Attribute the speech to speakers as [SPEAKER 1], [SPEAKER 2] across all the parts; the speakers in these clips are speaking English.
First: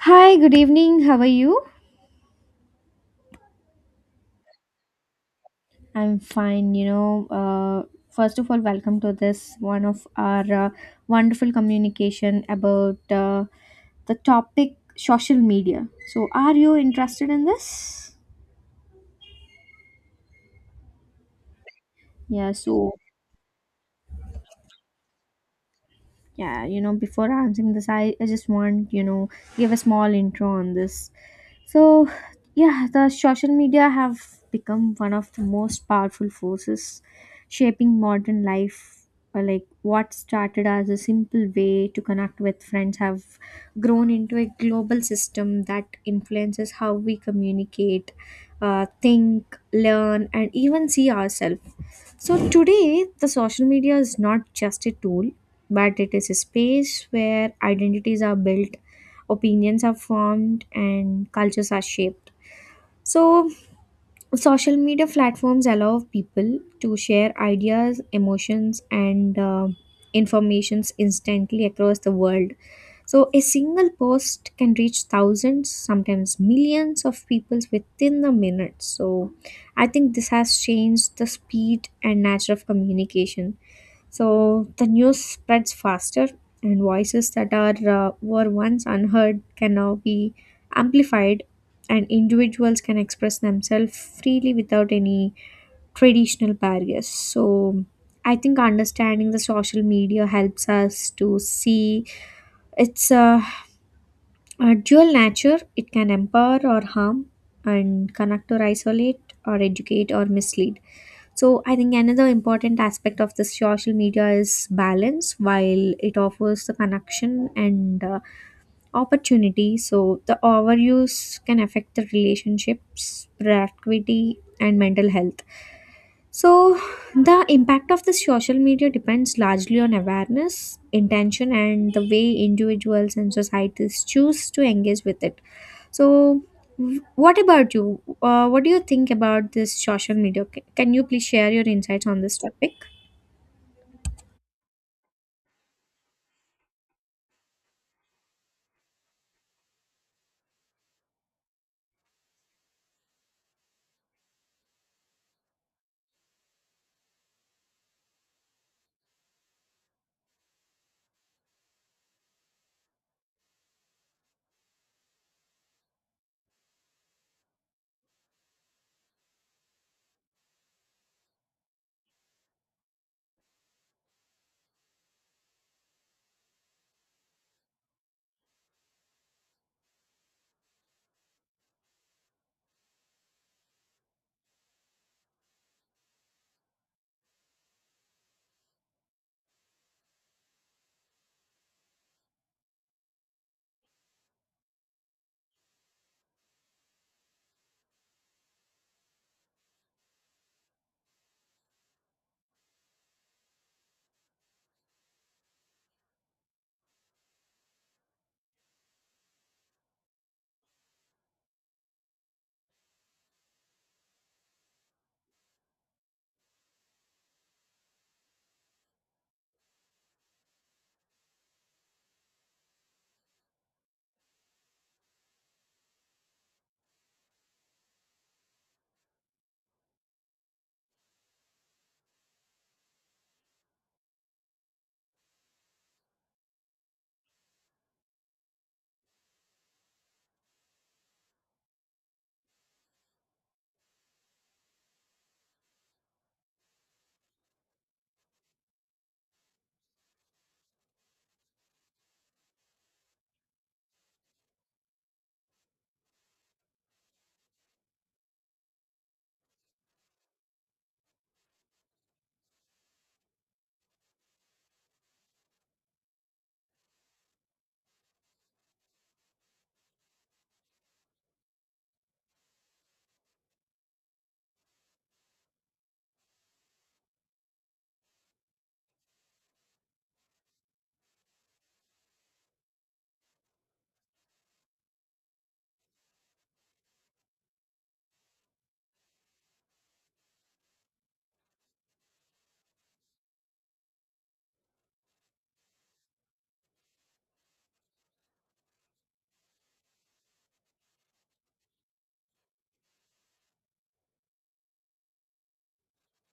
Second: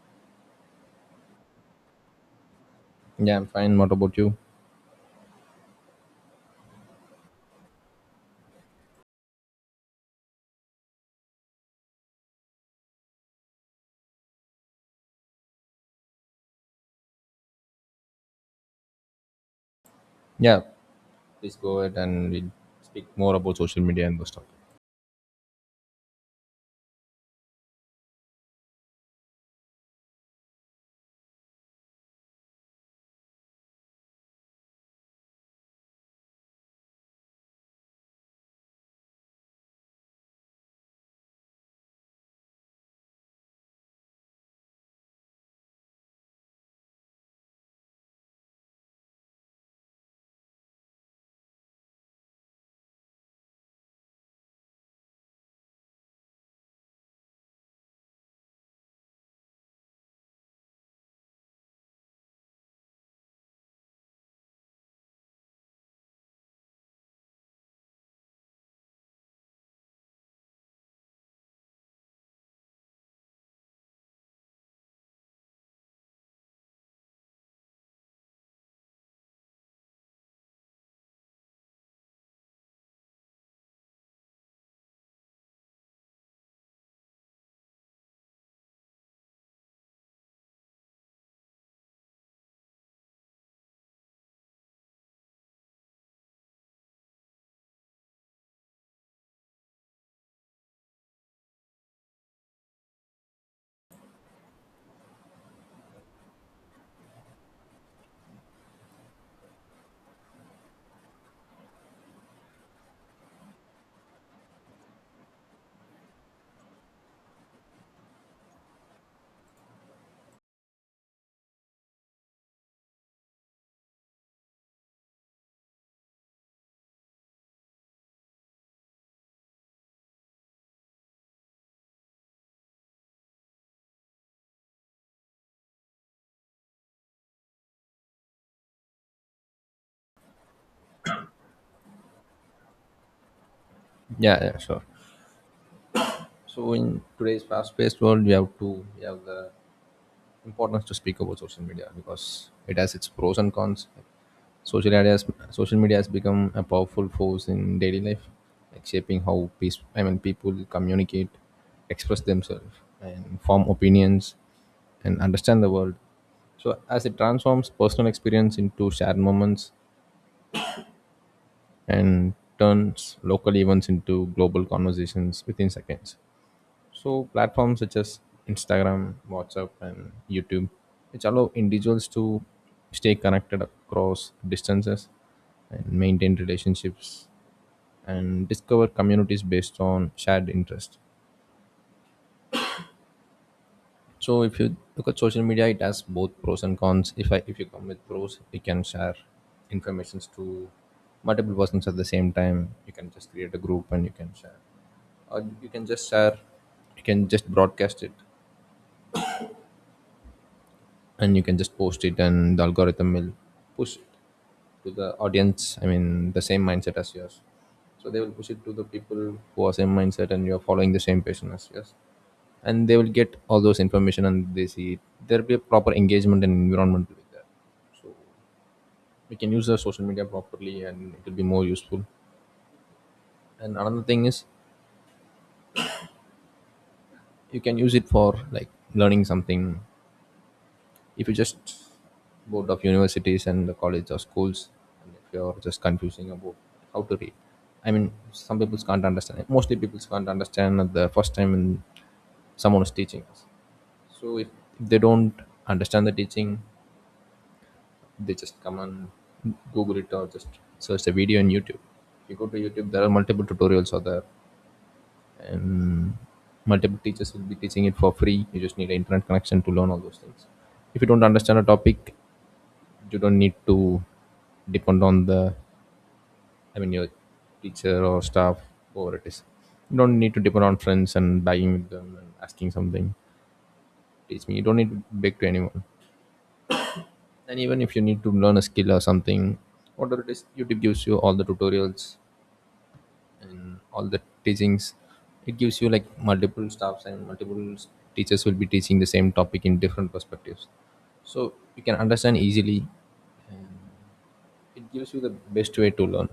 [SPEAKER 1] Hi, good evening. How are you?
[SPEAKER 2] Yeah, I'm fine. What about you?
[SPEAKER 1] I'm fine. First of all, welcome to this one of our wonderful communication about the topic social media. So, are you interested in this?
[SPEAKER 2] Yeah, please go ahead and we
[SPEAKER 1] Yeah, so
[SPEAKER 2] speak more about social media and those stuff.
[SPEAKER 1] before answering this I just want you know give a small intro on this. So yeah, the social media have become one of the most powerful forces shaping modern life, or like what started as a simple way to connect with friends have grown into a global system that influences how we communicate, think, learn, and even see ourselves. So today, the social media is not just a tool, but it is a space where identities are built, opinions are formed, and cultures are shaped. So social media platforms allow people to share ideas, emotions, and informations instantly across the world. So a single post can reach thousands, sometimes millions of people within a minute. So I think this has changed the speed and nature of communication. So the news spreads faster, and voices that are were once unheard can now be amplified, and individuals can express themselves freely without any traditional barriers. So I think understanding the social media helps us to see its a dual nature. It can empower or harm, and connect or isolate, or educate or mislead. So I think another important aspect of the social media is balance. While it offers the connection and opportunity, so the overuse can affect the relationships, productivity, and mental health. So the impact of the social media depends largely on awareness, intention, and the way individuals and societies choose to engage with it. So what about you? What do you think about this social media? Can you please share your insights on this topic?
[SPEAKER 2] Yeah, yeah, sure. So in today's fast-paced world, we have the importance to speak about social media because it has its pros and cons. Social ideas, social media has become a powerful force in daily life, like shaping how people communicate, express themselves, and form opinions, and understand the world. So as it transforms personal experience into shared moments and turns local events into global conversations within seconds. So, platforms such as Instagram, WhatsApp, and YouTube, which allow individuals to stay connected across distances and maintain relationships and discover communities based on shared interest. So, if you look at social media, it has both pros and cons. If you come with pros, you can share informations to multiple persons at the same time. You can just create a group and you can share or you can just share, you can just broadcast it and you can just post it, and the algorithm will push it to the audience, I mean the same mindset as yours. So they will push it to the people who are same mindset and you are following the same passion as yours, and they will get all those information and they see it. There'll be a proper engagement and environment. With that, we can use the social media properly and it will be more useful. And another thing is you can use it for like learning something. If you just board of universities and the college or schools, and if you're just confusing about how to read, I mean some people can't understand it. Mostly people can't understand at the first time when someone is teaching us. So if they don't understand the teaching, they just come and google it or just search the video on YouTube. If you go to YouTube, there are multiple tutorials out there, and multiple teachers will be teaching it for free. You just need an internet connection to learn all those things. If you don't understand a topic, you don't need to depend on the, I mean your teacher or staff, whoever it is. You don't need to depend on friends and begging with them and asking something, teach me. You don't need to beg to anyone. And even if you need to learn a skill or something, whatever it is, YouTube gives you all the tutorials and all the teachings. It gives you like multiple staffs and teachers will be teaching the same topic in different perspectives, so you can understand easily. And it gives you the best way to learn.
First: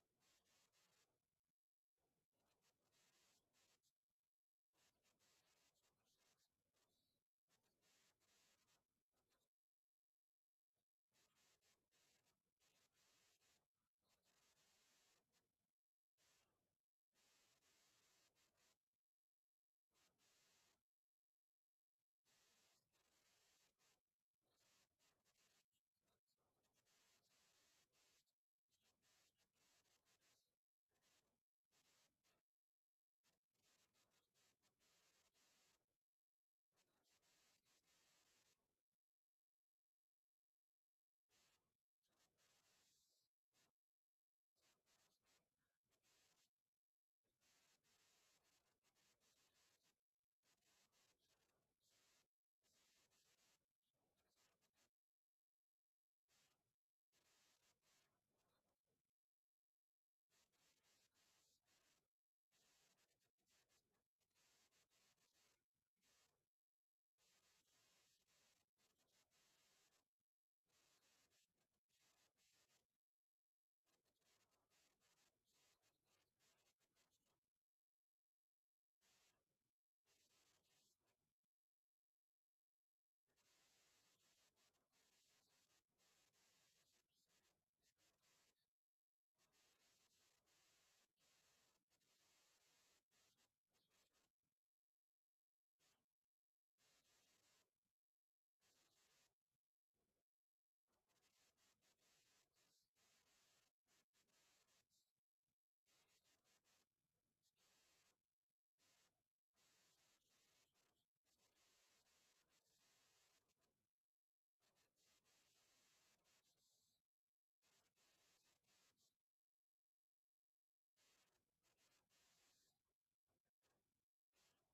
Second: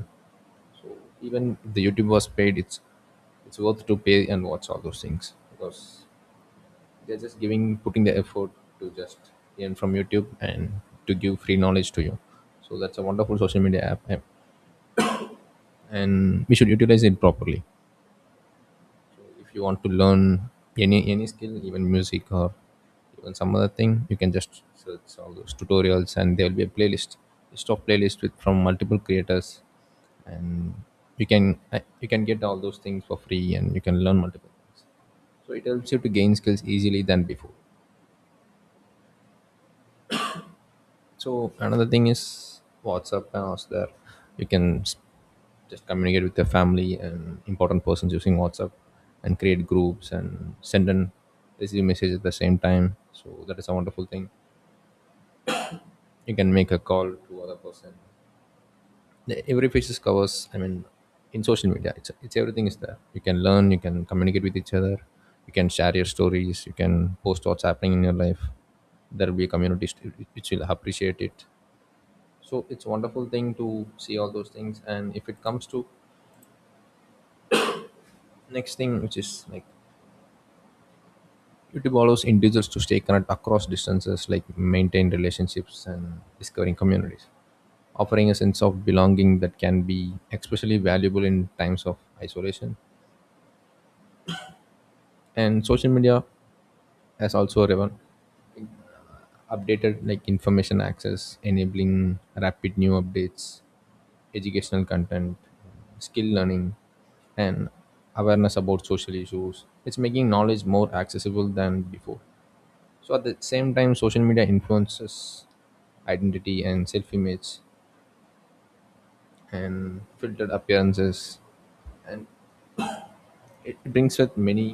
[SPEAKER 2] So even if the YouTube was paid, it's worth to pay and watch all those things, because they're just giving putting the effort to just learn from YouTube and to give free knowledge to you. So that's a wonderful social media app, and we should utilize it properly. If you want to learn any skill, even music or even some other thing, you can just search all those tutorials and there will be a playlist, list of playlist with from multiple creators, and you can you can get all those things for free and you can learn multiple things. So it helps you to gain skills easily than before. So another thing is WhatsApp, and also there you can just communicate with your family and important persons using WhatsApp and create groups and send and receive messages at the same time. So that is a wonderful thing. You can make a call to other person. Every page covers. I mean, in social media, it's everything is there. You can learn. You can communicate with each other. You can share your stories. You can post what's happening in your life. There will be a which will appreciate it. So it's a wonderful thing to see all those things. And if it comes to next thing, which is like YouTube allows individuals to stay connected across distances, like maintain relationships and discovering communities, offering a sense of belonging that can be especially valuable in times of isolation. And social media has also updated like information access, enabling rapid new updates, educational content, skill learning, and awareness about social issues. It's making knowledge more accessible than before. So at the same time, social media influences identity and self-image, and filtered appearances, and it brings with many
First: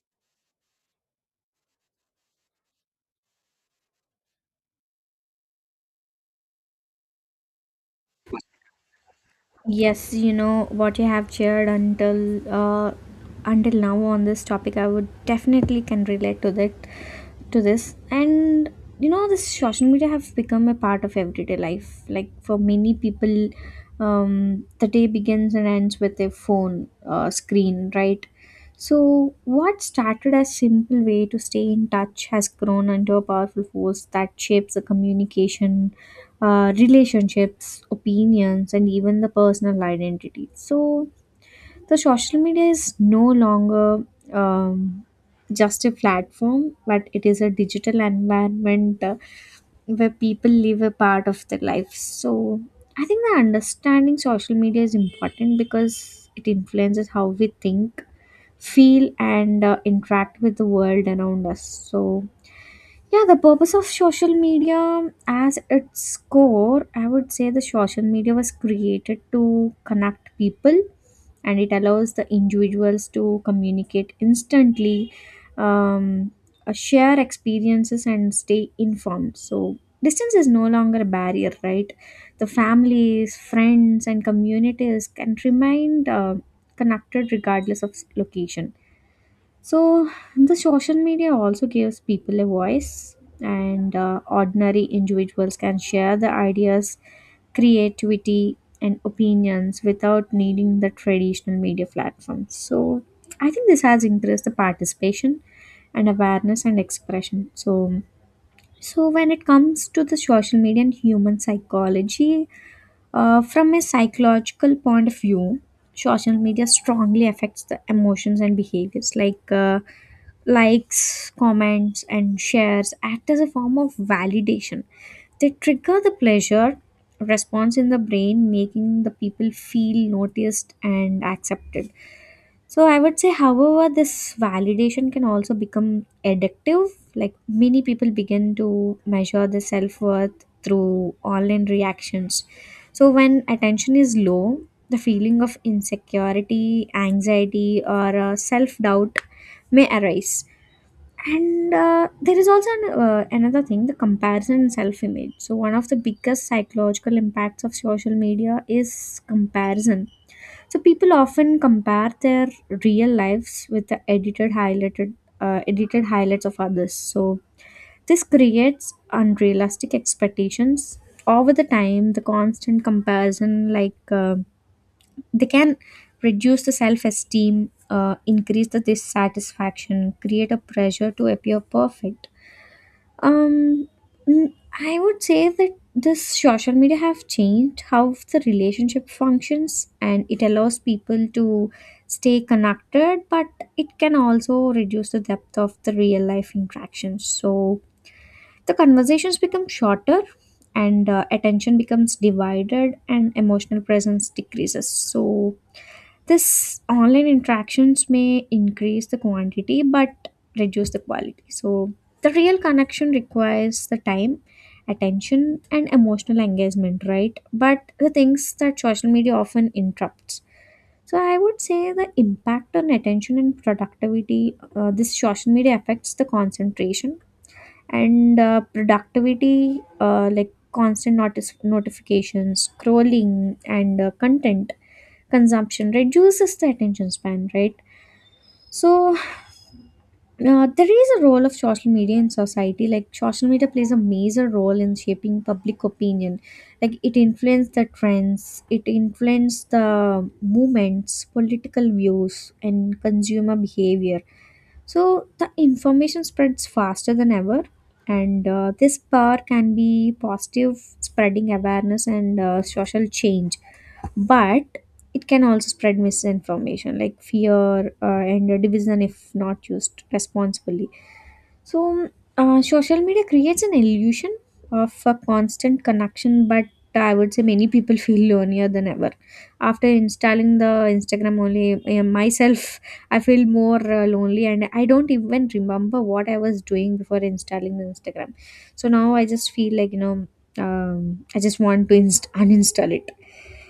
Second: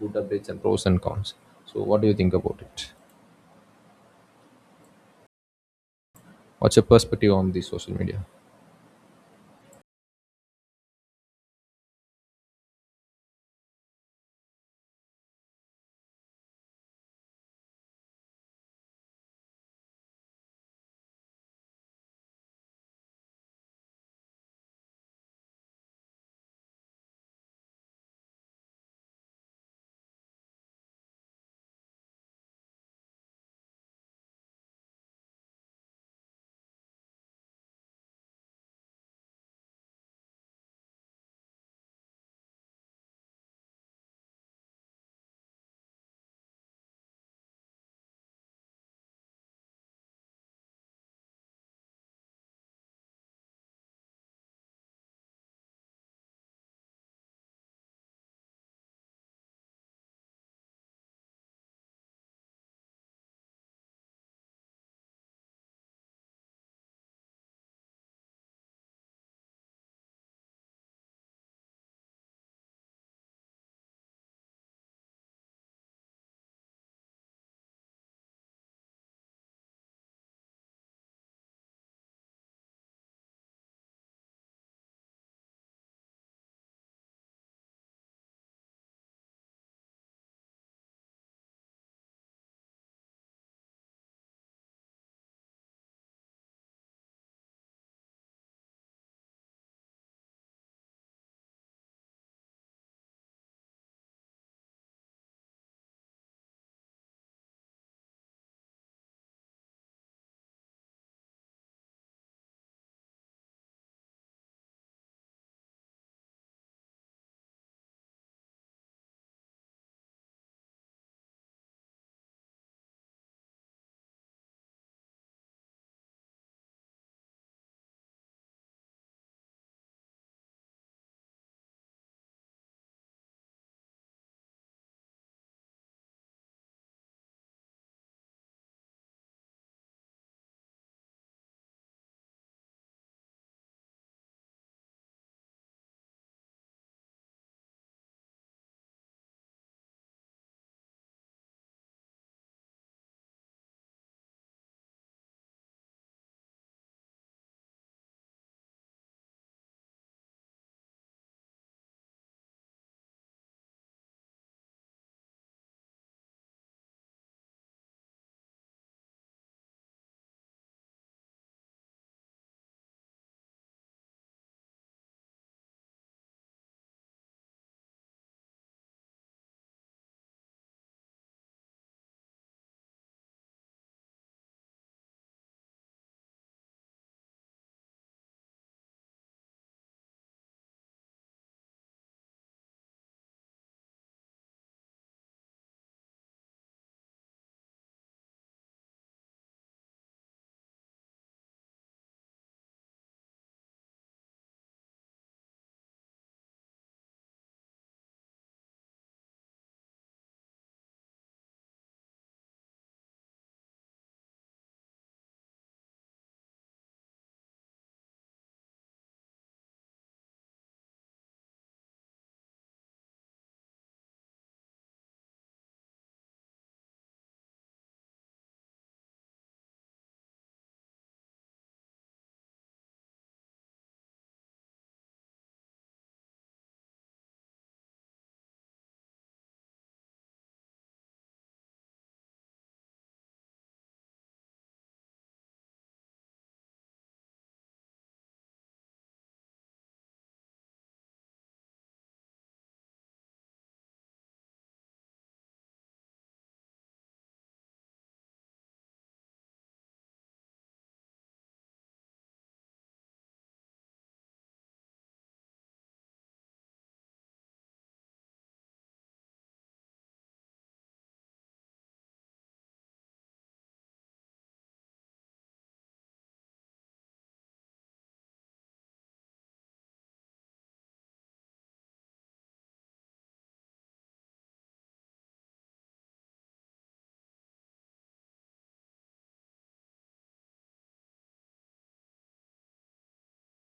[SPEAKER 2] good updates and pros and cons. So what do you think about it? What's your perspective on the social media?
[SPEAKER 1] Yes, you know what you have shared until now on this topic, I would definitely can relate to that to this. And you know, this social media have become a part of everyday life. Like for many people, the day begins and ends with a phone screen, right? So, what started as simple way to stay in touch has grown into a powerful force that shapes the communication, relationships, opinions, and even the personal identity. So the social media is no longer um, just a platform, but it is a digital environment where people live a part of their life. So I think the understanding social media is important because it influences how we think, feel, and interact with the world around us. So yeah, the purpose of social media as its core, I would say the social media was created to connect people, and it allows the individuals to communicate instantly, um, share experiences, and stay informed. So, distance is no longer a barrier, right? The families, friends, and communities can remain connected regardless of location. So, the social media also gives people a voice, and ordinary individuals can share their ideas, creativity, and opinions without needing the traditional media platforms. So, I think this has increased the participation and awareness and expression. So, so when it comes to the social media and human psychology, from a psychological point of view, social media strongly affects the emotions and behaviors. Like likes, comments, and shares act as a form of validation. They trigger the pleasure response in the brain, making the people feel noticed and accepted. So I would say, however, this validation can also become addictive. Like many people begin to measure their self worth through online reactions. So when attention is low, the feeling of insecurity, anxiety, or self doubt may arise. And there is also an, another thing, the comparison and self image. So, one of the biggest psychological impacts of social media is comparison. So people often compare their real lives with the edited highlights of others. So this creates unrealistic expectations. Over the time, the constant comparison, they can reduce the self-esteem, increase the dissatisfaction, create a pressure to appear perfect. um, mm, I would say that this social media have changed how the relationship functions, and it allows people to stay connected, but it can also reduce the depth of the real life interactions. So the conversations become shorter, and attention becomes divided, and emotional presence decreases. So this online interactions may increase the quantity but reduce the quality. So the real connection requires the time, attention, and emotional engagement, right? But the things that social media often interrupts. So I would say the impact on attention and productivity, this social media affects the concentration and productivity, like constant notice notifications, scrolling, and content consumption reduces the attention span, right? So there is a role of social media in society. Like social media plays a major role in shaping public opinion. Like it influences the trends, it influences the movements, political views, and consumer behavior. So the information spreads faster than ever, and this power can be positive, spreading awareness and social change, but it can also spread misinformation like fear, and division, if not used responsibly. So social media creates an illusion of a constant connection, but I would say many people feel lonelier than ever. After installing the Instagram, only myself, I feel more lonely, and I don't even remember what I was doing before installing the Instagram. So now I just feel like I just want to uninstall it.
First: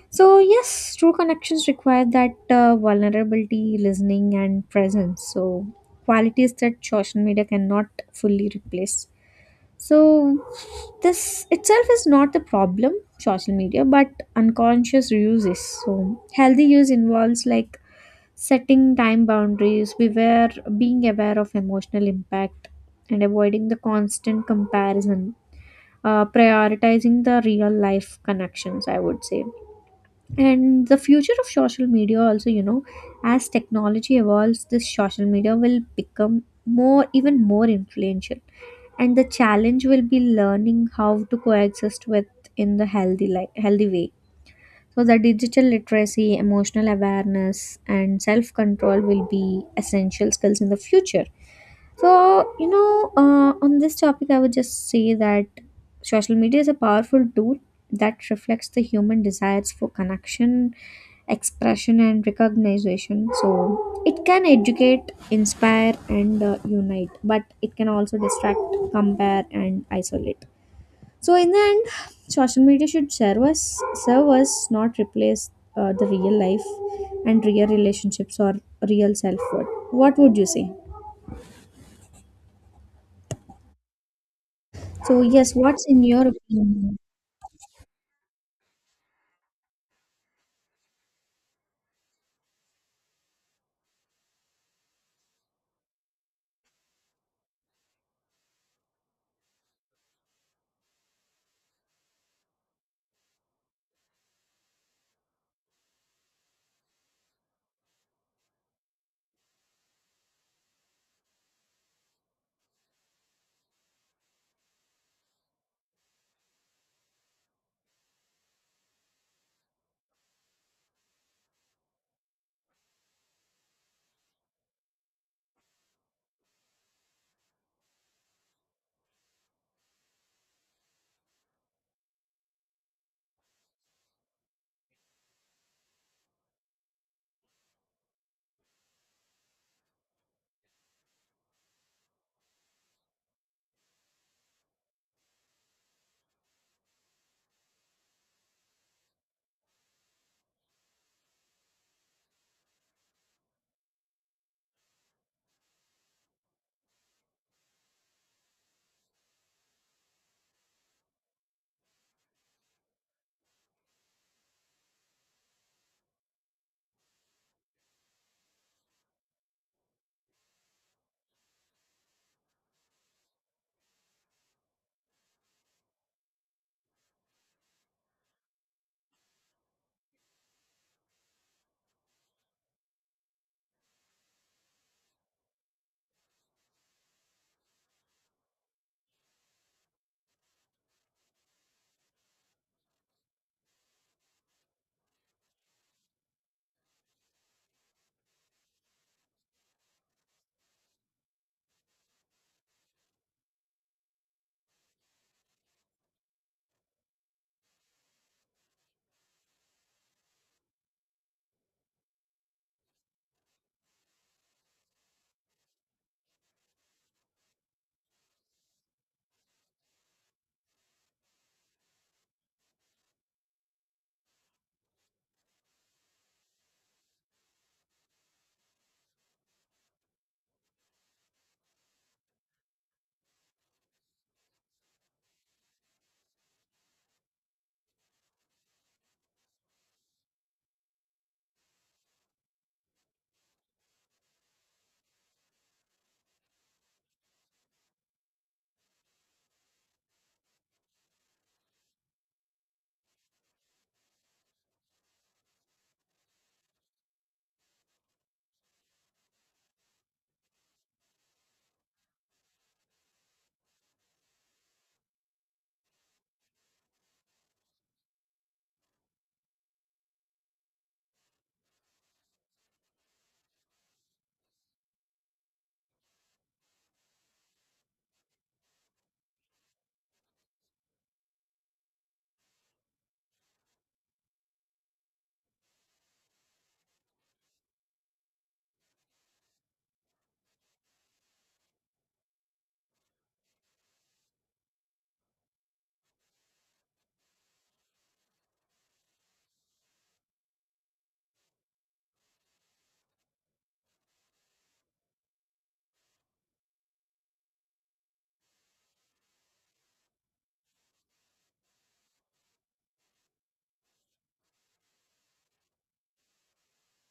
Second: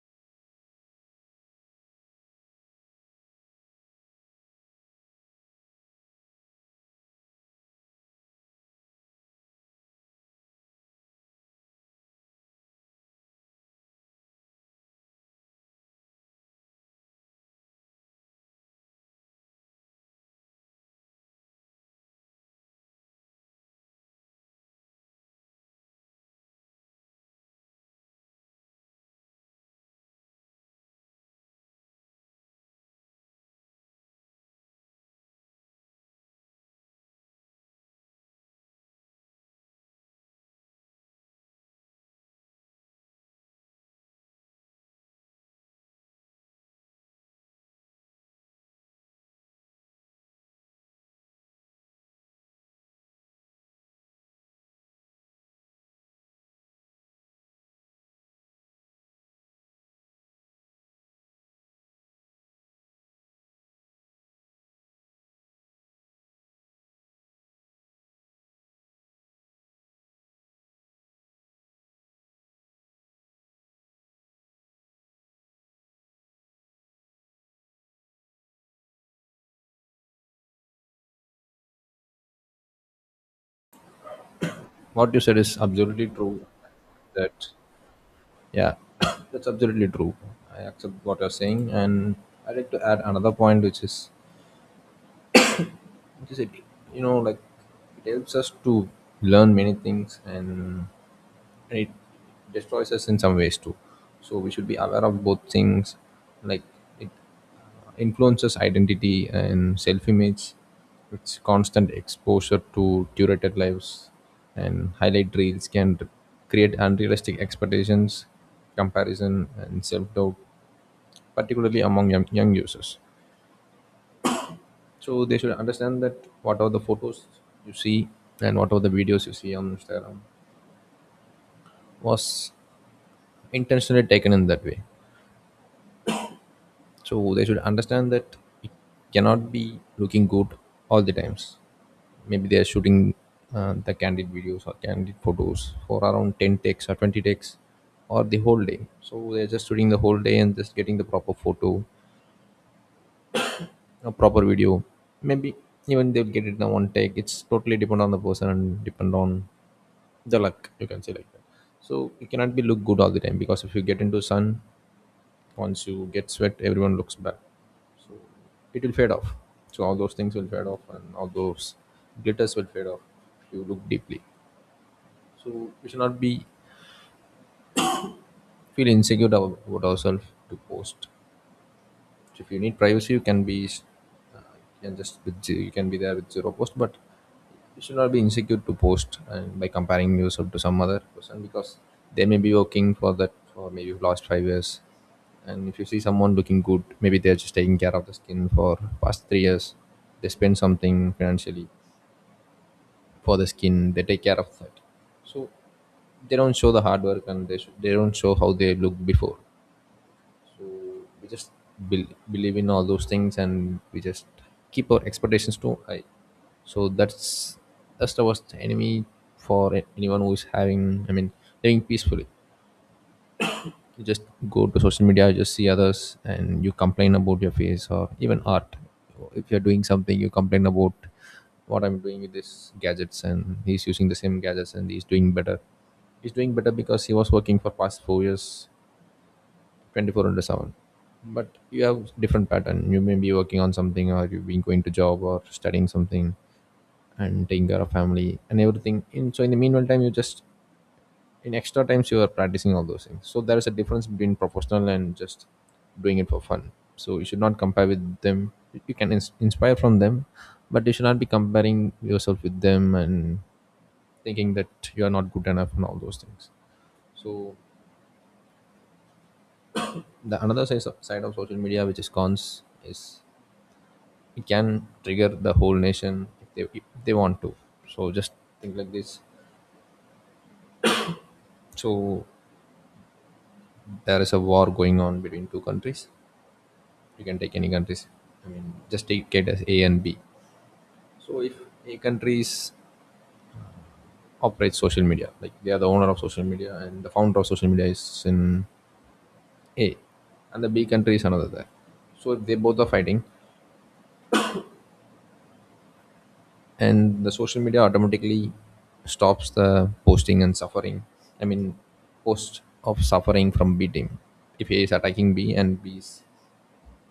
[SPEAKER 1] So, yes, true connections require that vulnerability, listening, and presence. So, qualities that social media cannot fully replace. So, this itself is not the problem, social media, but unconscious uses. So, healthy use involves like setting time boundaries, being aware of emotional impact, and avoiding the constant comparison, prioritizing the real life connections, I would say. And the future of social media also, you know, as technology evolves, this social media will become more even more influential, and the challenge will be learning how to coexist with in the healthy way. So the digital literacy, emotional awareness, and self control will be essential skills in the future. So, you know, on this topic, I would just say that social media is a powerful tool that reflects the human desires for connection, expression, and recognition. So, it can educate, inspire, and unite, but it can also distract, compare, and isolate. So, in the end, social media should serve us, not replace the real life and real relationships or real self worth. What would you say?
[SPEAKER 2] What you
[SPEAKER 1] So,
[SPEAKER 2] said
[SPEAKER 1] yes,
[SPEAKER 2] is
[SPEAKER 1] what's in
[SPEAKER 2] absolutely
[SPEAKER 1] your
[SPEAKER 2] true.
[SPEAKER 1] opinion?
[SPEAKER 2] that Yeah, that's absolutely true. I accept what you're saying, and I'd like to add another point, which is, which is it, you know, like it helps us to learn many things, and it destroys us in some ways too. So we should be aware of both things. Like, it influences identity and self-image. It's constant exposure to curated lives and highlight reels can create unrealistic expectations, comparison, and self-doubt, particularly among young users. So they should understand that whatever the photos you see and whatever the videos you see on Instagram was intentionally taken in that way. So they should understand that it cannot be looking good all the times. Maybe they are shooting the candid videos or candid photos for around 10 takes or 20 takes or the whole day. So they're just shooting the whole day and just getting the proper photo, a proper video. Maybe even they'll get it in one take. It's totally depend on the person and depend on the luck, you can say like that. So you cannot be look good all the time, because if you get into sun, once you get sweat, everyone looks bad. So it will fade off. So all those things will fade off and all those glitters will fade off if you look deeply. So we should not be feel insecure about ourselves to post. So if you need privacy, you can be you can just you can be there with zero post, but you should not be insecure to post and by comparing yourself to some other person, because they may be working for that for maybe last 5 years. And if you see someone looking good, maybe they're just taking care of the skin for past 3 years. They spend something financially for the skin, they take care of that. So they don't show the hard work, and they don't show how they look before. So we just bel believe in all those things and we just keep our expectations too high. So that's the worst enemy for anyone who is having, I mean living peacefully. You just go to social media, you just see others and you complain about your face or even art. If you're doing something, you complain about what I'm doing with these gadgets and he's using the same gadgets and he's doing better. He's doing better because he was working for past 4 years, 24 into 7. But you have different pattern. You may be working on something or you've been going to job or studying something and taking care of family and everything in, so in the meanwhile time, you just in extra times you are practicing all those things. So there is a difference between professional and just doing it for fun. So you should not compare with them. You can inspire from them, but you should not be comparing yourself with them and thinking that you are not good enough and all those things. So the another side of social media, which is cons, is it can trigger the whole nation if if they want to. So just think like this. So there is a war going on between two countries. You can take any countries, I mean just take it as A and B. So if A countries operates social media, like they are the owner of social media and the founder of social media is in A, and the B country is another there. So if they both are fighting, and the social media automatically stops the posting and suffering, I mean post of suffering from B team. If A is attacking B, and b is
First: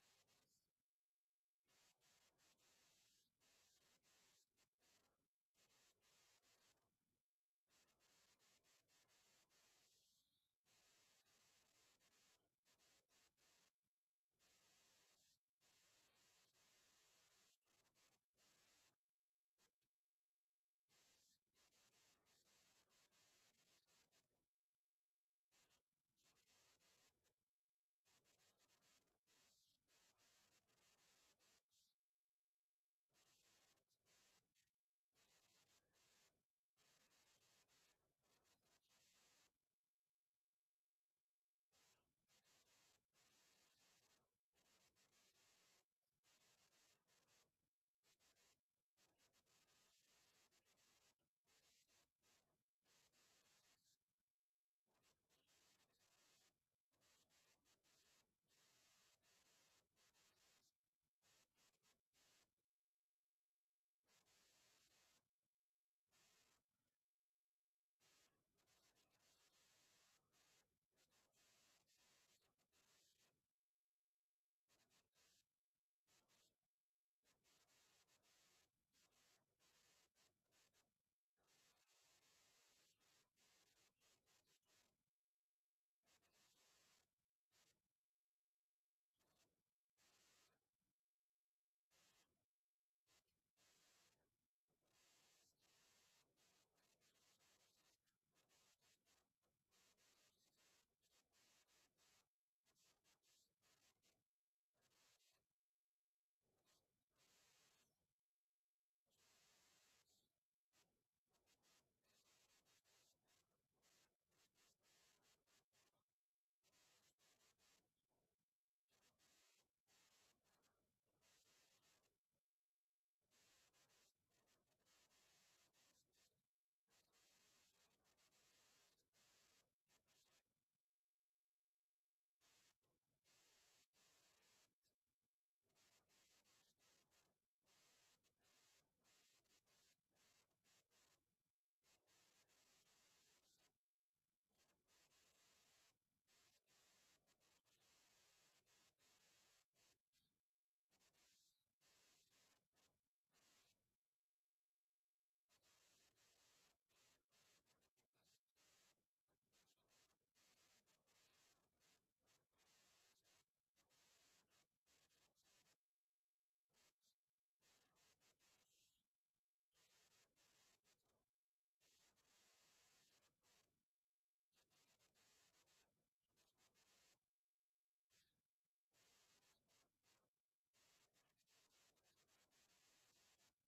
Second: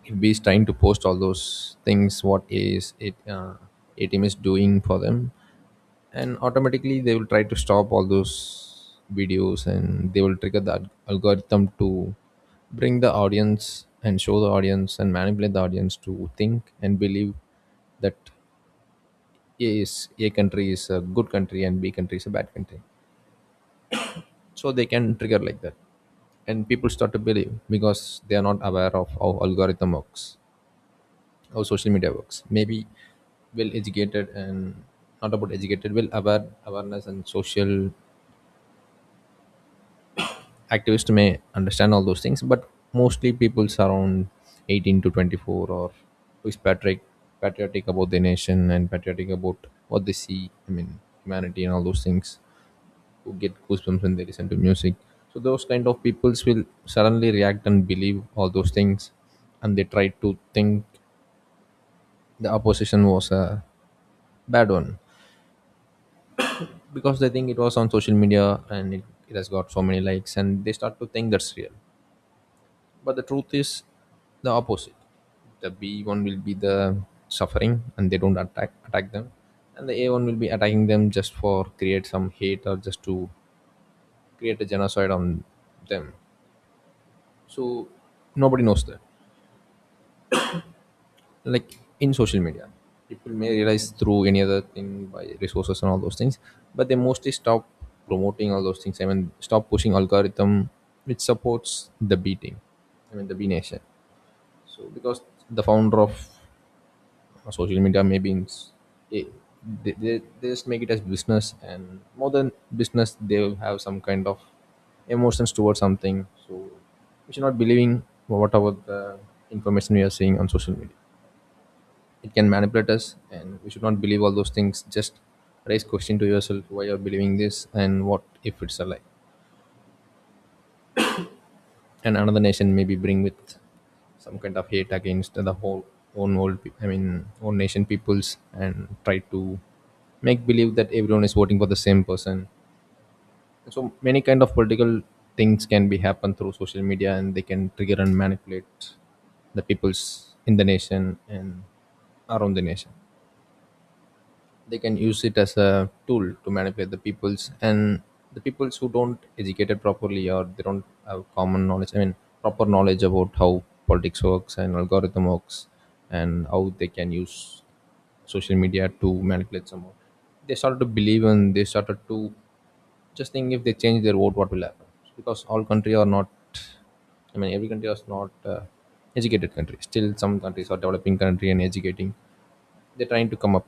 [SPEAKER 2] if B is trying to post all those things what A team is doing for them, and automatically they will try to stop all those videos and they will trigger the algorithm to bring the audience and show the audience and manipulate the audience to think and believe that A country is a good country and B country is a bad country. So they can trigger like that. And people start to believe because they are not aware of how algorithm works, how social media works. Maybe well educated and not about educated, well aware awareness and social activists may understand all those things, but mostly people around 18 to 24 or who is patriotic about their nation and patriotic about what they see, I mean humanity and all those things who get goosebumps when they listen to music. So those kind of peoples will suddenly react and believe all those things, and they try to think the opposition was a bad one because they think it was on social media and it has got so many likes, and they start to think that's real. But the truth is the opposite. The B one will be the suffering, and they don't attack them, and the A one will be attacking them just for create some hate or just to create a genocide on them. So nobody knows that. Like in social media, people may realize through any other thing by resources and all those things, but they mostly stop promoting all those things. I mean, stop pushing algorithm which supports the beating. I mean the B Nation. So because the founder of social media maybe in, s- it, they just make it as business and more than business they will have some kind of emotions towards something. So we should not believing whatever the information we are seeing on social media. It can manipulate us and we should not believe all those things. Just raise question to yourself why you're believing this and what if it's a lie, and another nation maybe bring with some kind of hate against the whole own world own nation peoples and try to make believe that everyone is voting for the same person. So many kind of political things can be happen through social media and they can trigger and manipulate the peoples in the nation and around the nation. They can use it as a tool to manipulate the peoples, and the peoples who don't educated properly or they don't have common knowledge, I mean proper knowledge about how politics works and algorithm works and how they can use social media to manipulate someone, they started to believe and they started to just think, if they change their vote what will happen? Because all country are not, I mean every country is not educated country. Still some countries are developing country and educating, they're trying to come up.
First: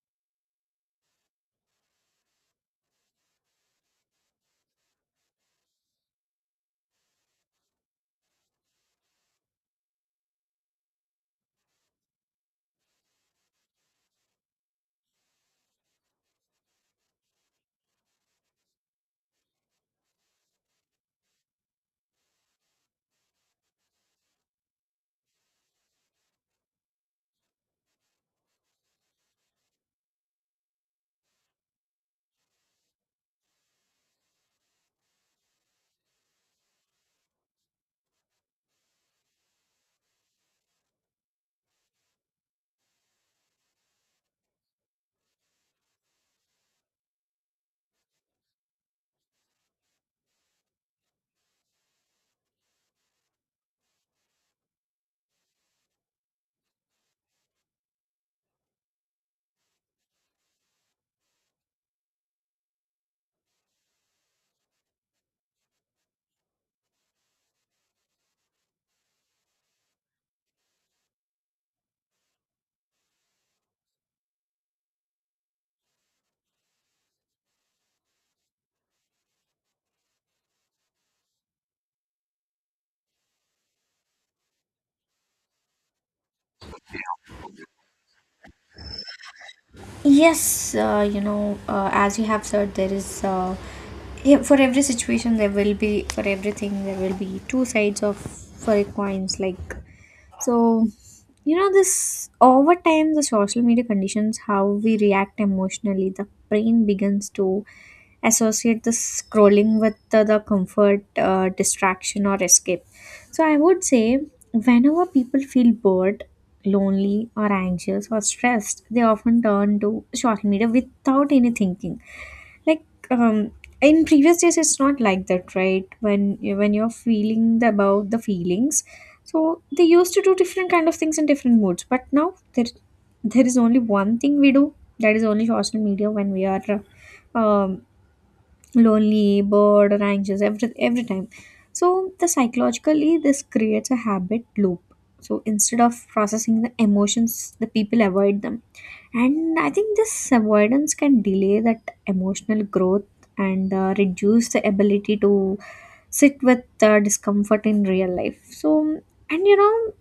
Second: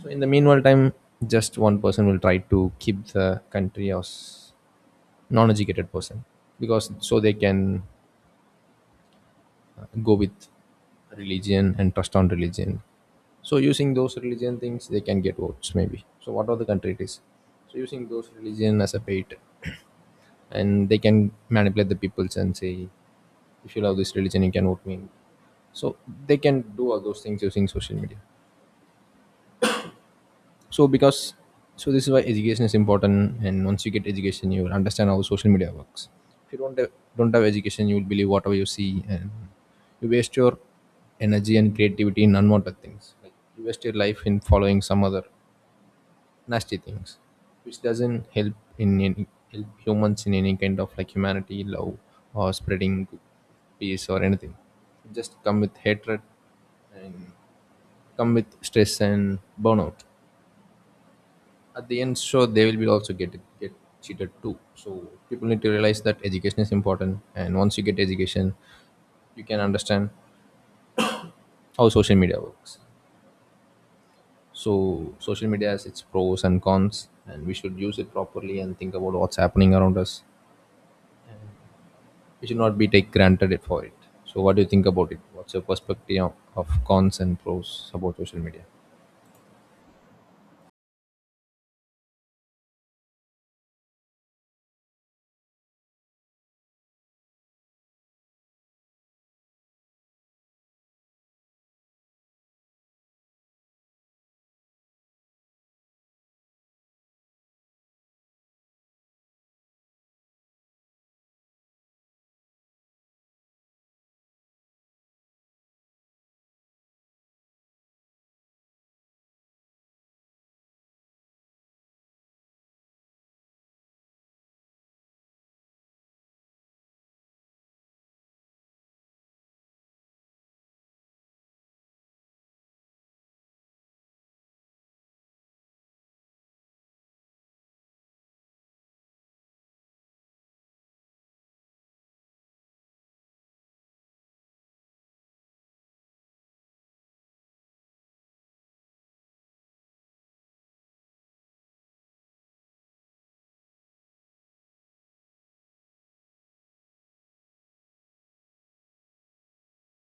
[SPEAKER 2] So in the meanwhile time, just one person will try to keep the country as non-educated person because so they can go with religion and trust on religion. So using those religion things, they can get votes maybe. So what are the country it is? So using those religion as a bait, and they can manipulate the peoples and say, if you love this religion, you can vote me. So they can do all those things using social media. so because so this is why education is important, and once you get education you will understand how social media works. If you don't have education, you will believe whatever you see and you waste your energy and creativity in unwanted things. Like you waste your life in following some other nasty things which doesn't help in any help humans in any kind of like humanity love or spreading peace or anything. It just come with hatred and come with stress and burnout at the end, so they will be also get cheated too. So people need to realize that education is important, and once you get education you can understand how social media works. So social media has its pros and cons and we should use it properly and think about what's happening around us. We should not be take granted it for it. So what do you think about it? What's your perspective of cons and pros about social media?
[SPEAKER 1] Yes, as you have said, there is yeah, for everything there will be two sides of for a coins like. So you know, this over time, the social media conditions how we react emotionally. The brain begins to associate the scrolling with the comfort, distraction, or escape. So I would say whenever people feel bored, lonely, or anxious, or stressed, they often turn to social media without any thinking. Like um, in previous days, it's not like that, right? When you're feeling about the feelings, so they used to do different kind of things in different moods. But now there is only one thing we do, that is only social media, when we are. Um, Lonely, bored, or anxious every time. So the psychologically this creates a habit loop. So instead of processing the emotions, the people avoid them. And I think this avoidance can delay that emotional growth, and reduce the ability to sit with discomfort in real life. So, and you know,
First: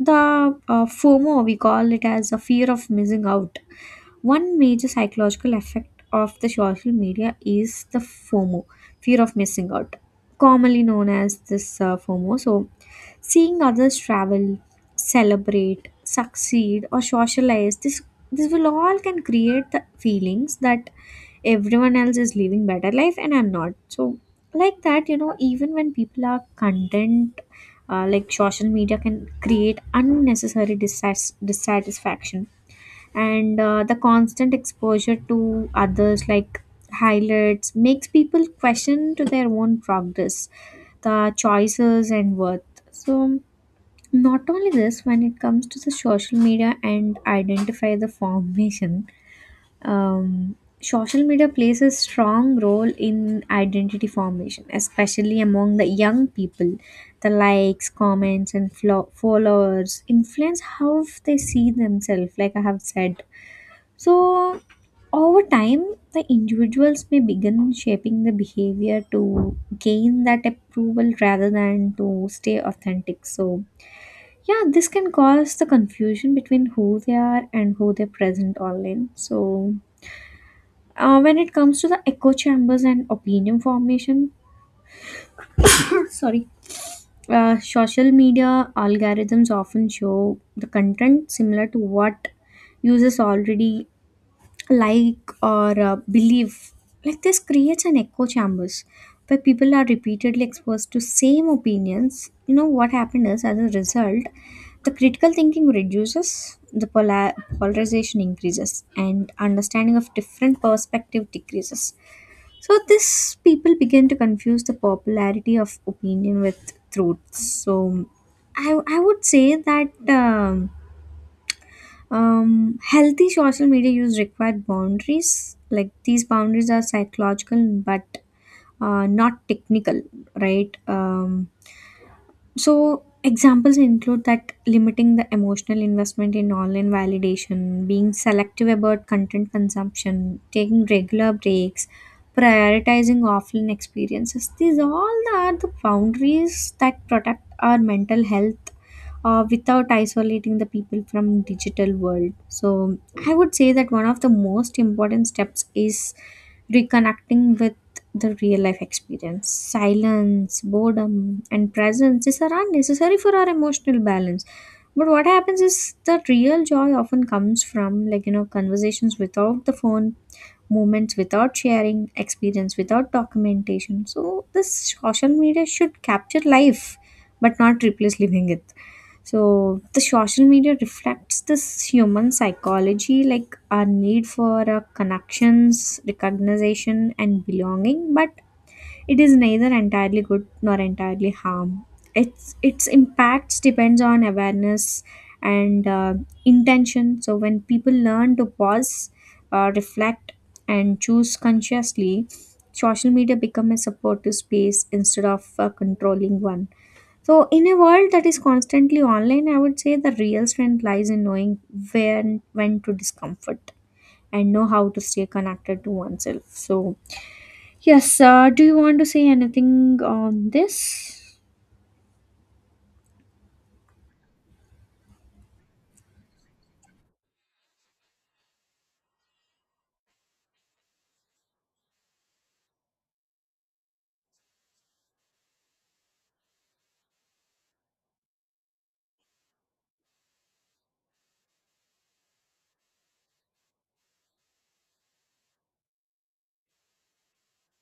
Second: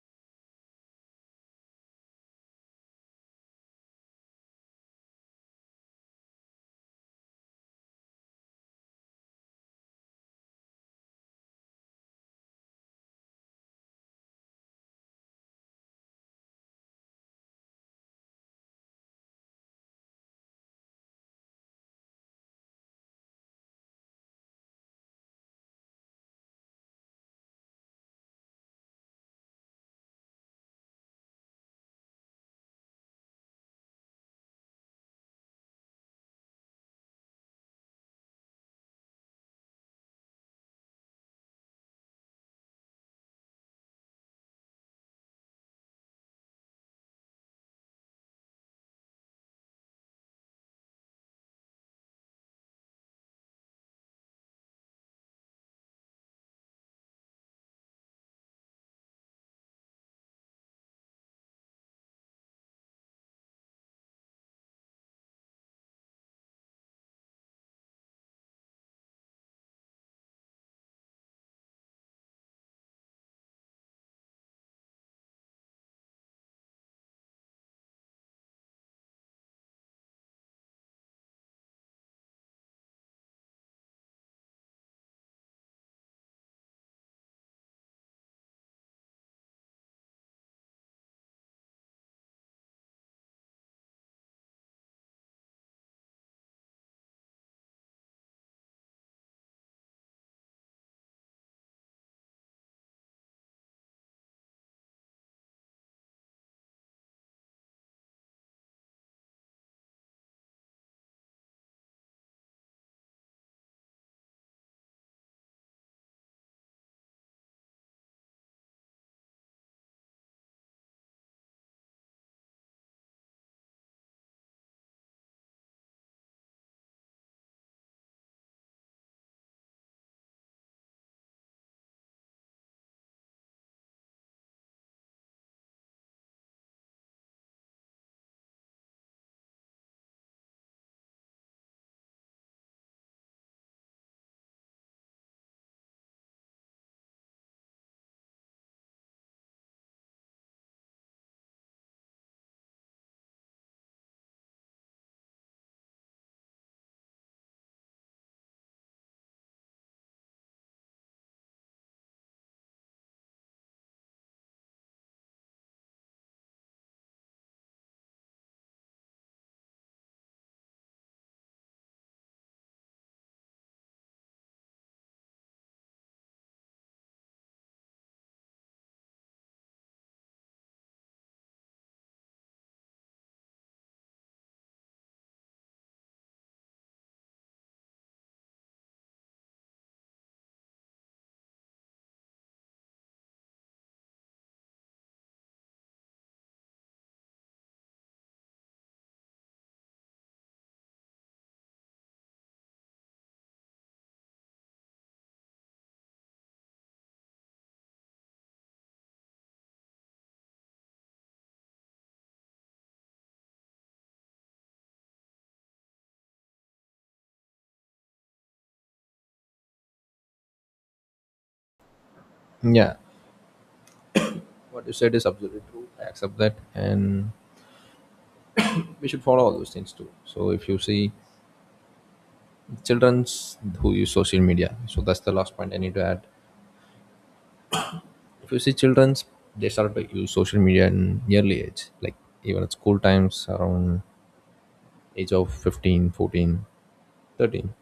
[SPEAKER 1] the FOMO, we call it as a fear of missing out. One major psychological effect of the social media is the FOMO, fear of missing out, commonly known as this FOMO. So, seeing others travel, celebrate, succeed, or socialize, this will all can create the feelings that everyone else is living better life and I'm not. So, like that, you know, even when people are content, like social media can create unnecessary dissatisfaction, and the constant exposure to others like highlights makes people question to their own progress, the choices, and worth. So not only this, when it comes to the social media and identify the formation, um, social media plays a strong role in identity formation, especially among the young people. The likes, comments, and followers influence how they see themselves, like I have said. So, over time, the individuals may begin shaping the behavior to gain that approval rather than to stay authentic. So, yeah, this can cause the confusion between who they are and who they present online. So, when it comes to the echo chambers and opinion formation, sorry. Social media algorithms often show the content similar to what users already like or believe. Like this creates an echo chambers where people are repeatedly exposed to same opinions. You know what happened is, as a result, the critical thinking reduces, the polarization increases, and understanding of different perspective decreases. So this people begin to confuse the popularity of opinion with truth. So I would say that healthy social media use required boundaries. Like these boundaries are psychological but not technical, right? So examples include that limiting the emotional investment in online validation, being selective about content consumption, taking regular breaks, prioritizing offline experiences. These all are the boundaries that protect our mental health without isolating the people from digital world. So I would say that one of the most important steps is reconnecting with the real life experience. Silence, boredom, and presence, these are unnecessary for our emotional balance. But what happens is the real joy often comes from, like you know, conversations without the phone, moments without sharing, experience without documentation. So this social media should capture life, but not replace living it. So the social media reflects this human psychology, like our need for connections, recognition, and belonging. But it is neither entirely good nor entirely harm. Its impacts depends on awareness and intention. So when people learn to pause, reflect, and choose consciously, social media become a supportive space instead of a controlling one. So, in a world that is constantly online, I would say the real strength lies in knowing when to discomfort and know how to stay connected to oneself. So, yes, do you want to say anything on this?
[SPEAKER 2] Yeah, what you said is absolutely true, I accept that, and we should follow all those things too. So if you see children's who use social media, so that's the last point I need to add. If you see children's, they start to use social media in early age, like even at school times around age of 15, 14, 13.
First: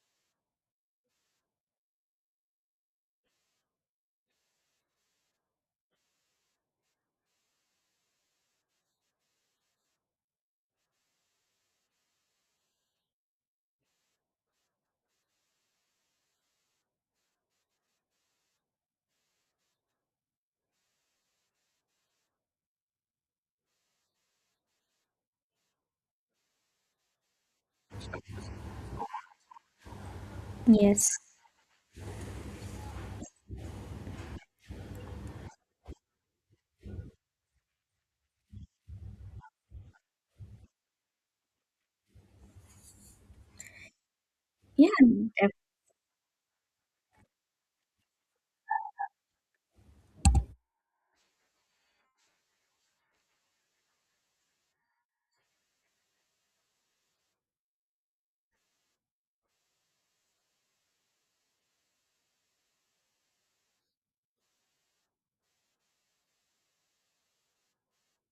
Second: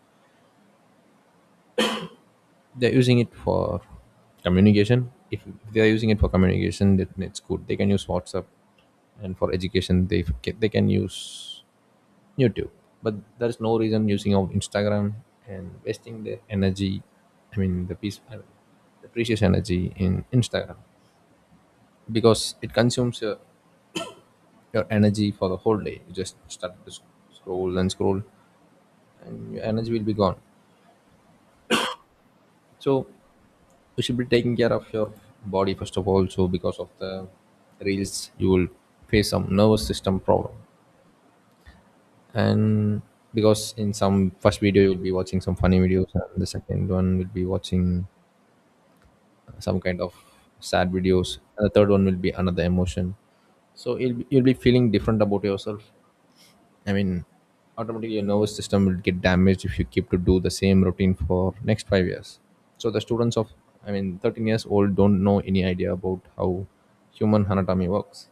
[SPEAKER 2] They're using it for communication. If they're using it for communication then it's good, they can use WhatsApp, and for education they can use YouTube. But there's no reason using of Instagram and wasting their energy, I mean the precious energy in Instagram, because it consumes your energy for the whole day. You just start to scroll and scroll and your energy will be gone.
[SPEAKER 1] Yes.
[SPEAKER 2] So you should be taking care of your body first of all. So because of the reels you will face some nervous system problem. And because in some first video
[SPEAKER 1] Yeah.
[SPEAKER 2] you'll be watching
[SPEAKER 1] def-
[SPEAKER 2] some funny videos and the second one will be watching some kind of sad videos and the third one will be another emotion. So you'll be feeling different about yourself. I mean, automatically your nervous system will get damaged if you keep to do the same routine for next 5 years. So the students of, I mean, 13 years old don't know any idea about how human anatomy works.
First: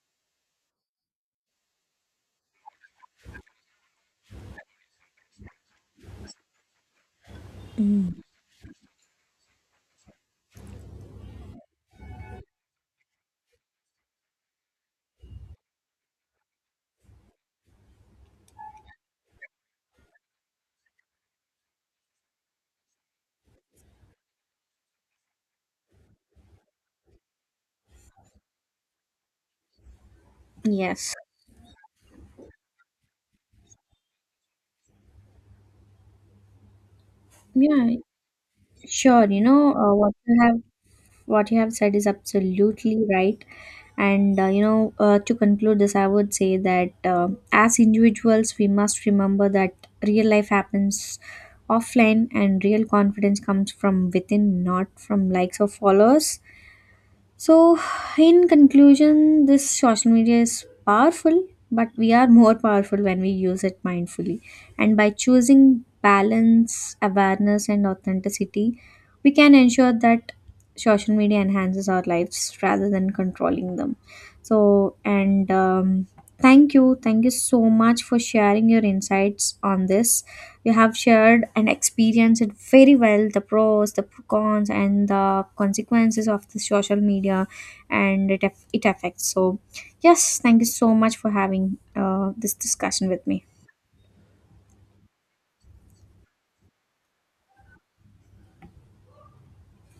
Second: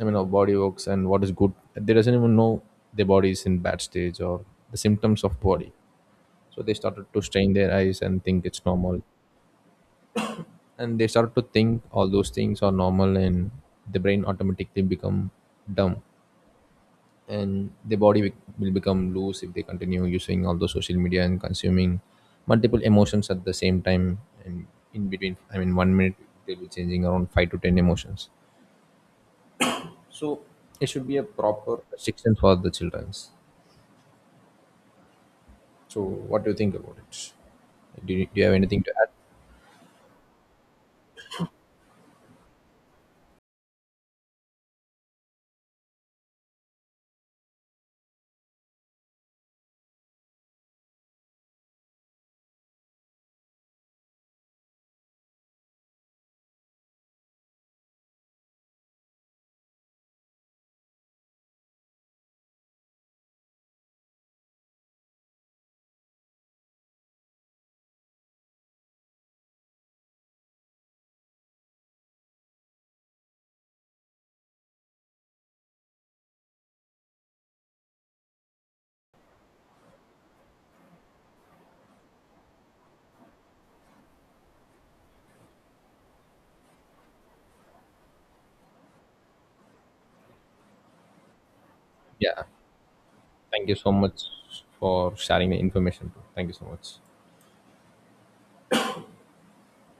[SPEAKER 2] I mean, our body works and what is good. They doesn't even know their body is in bad stage or the symptoms of body. So they started to strain their eyes
[SPEAKER 1] Mm.
[SPEAKER 2] and think it's normal. And they started to think all those things are normal and the brain automatically become dumb and the body will become loose if they continue using all the social media and consuming multiple emotions at the same time, and in between, I mean one minute they'll be changing around 5 to 10 emotions. So it should
[SPEAKER 1] Yes.
[SPEAKER 2] be a proper restriction for the childrens. So what do you think about it?
[SPEAKER 1] Yeah.
[SPEAKER 2] Do you have anything to add?
[SPEAKER 1] Sure. You know, what you have said is absolutely right, and you know, to conclude this, I would say that as individuals we must remember that real life happens offline, and real confidence comes from within, not from likes or followers. So, in conclusion, this social media is powerful, but we are more powerful when we use it mindfully. And by choosing balance, awareness, and authenticity, we can ensure that social media enhances our lives rather than controlling them. So, and thank you. Thank you so much for sharing your insights on this. You have shared and experienced it very well, the pros, the cons, and the consequences of the social media, and it affects. So yes, thank you so much for having
[SPEAKER 2] Yeah,
[SPEAKER 1] this discussion with me.
[SPEAKER 2] thank you so much for sharing the information too. Thank you so much.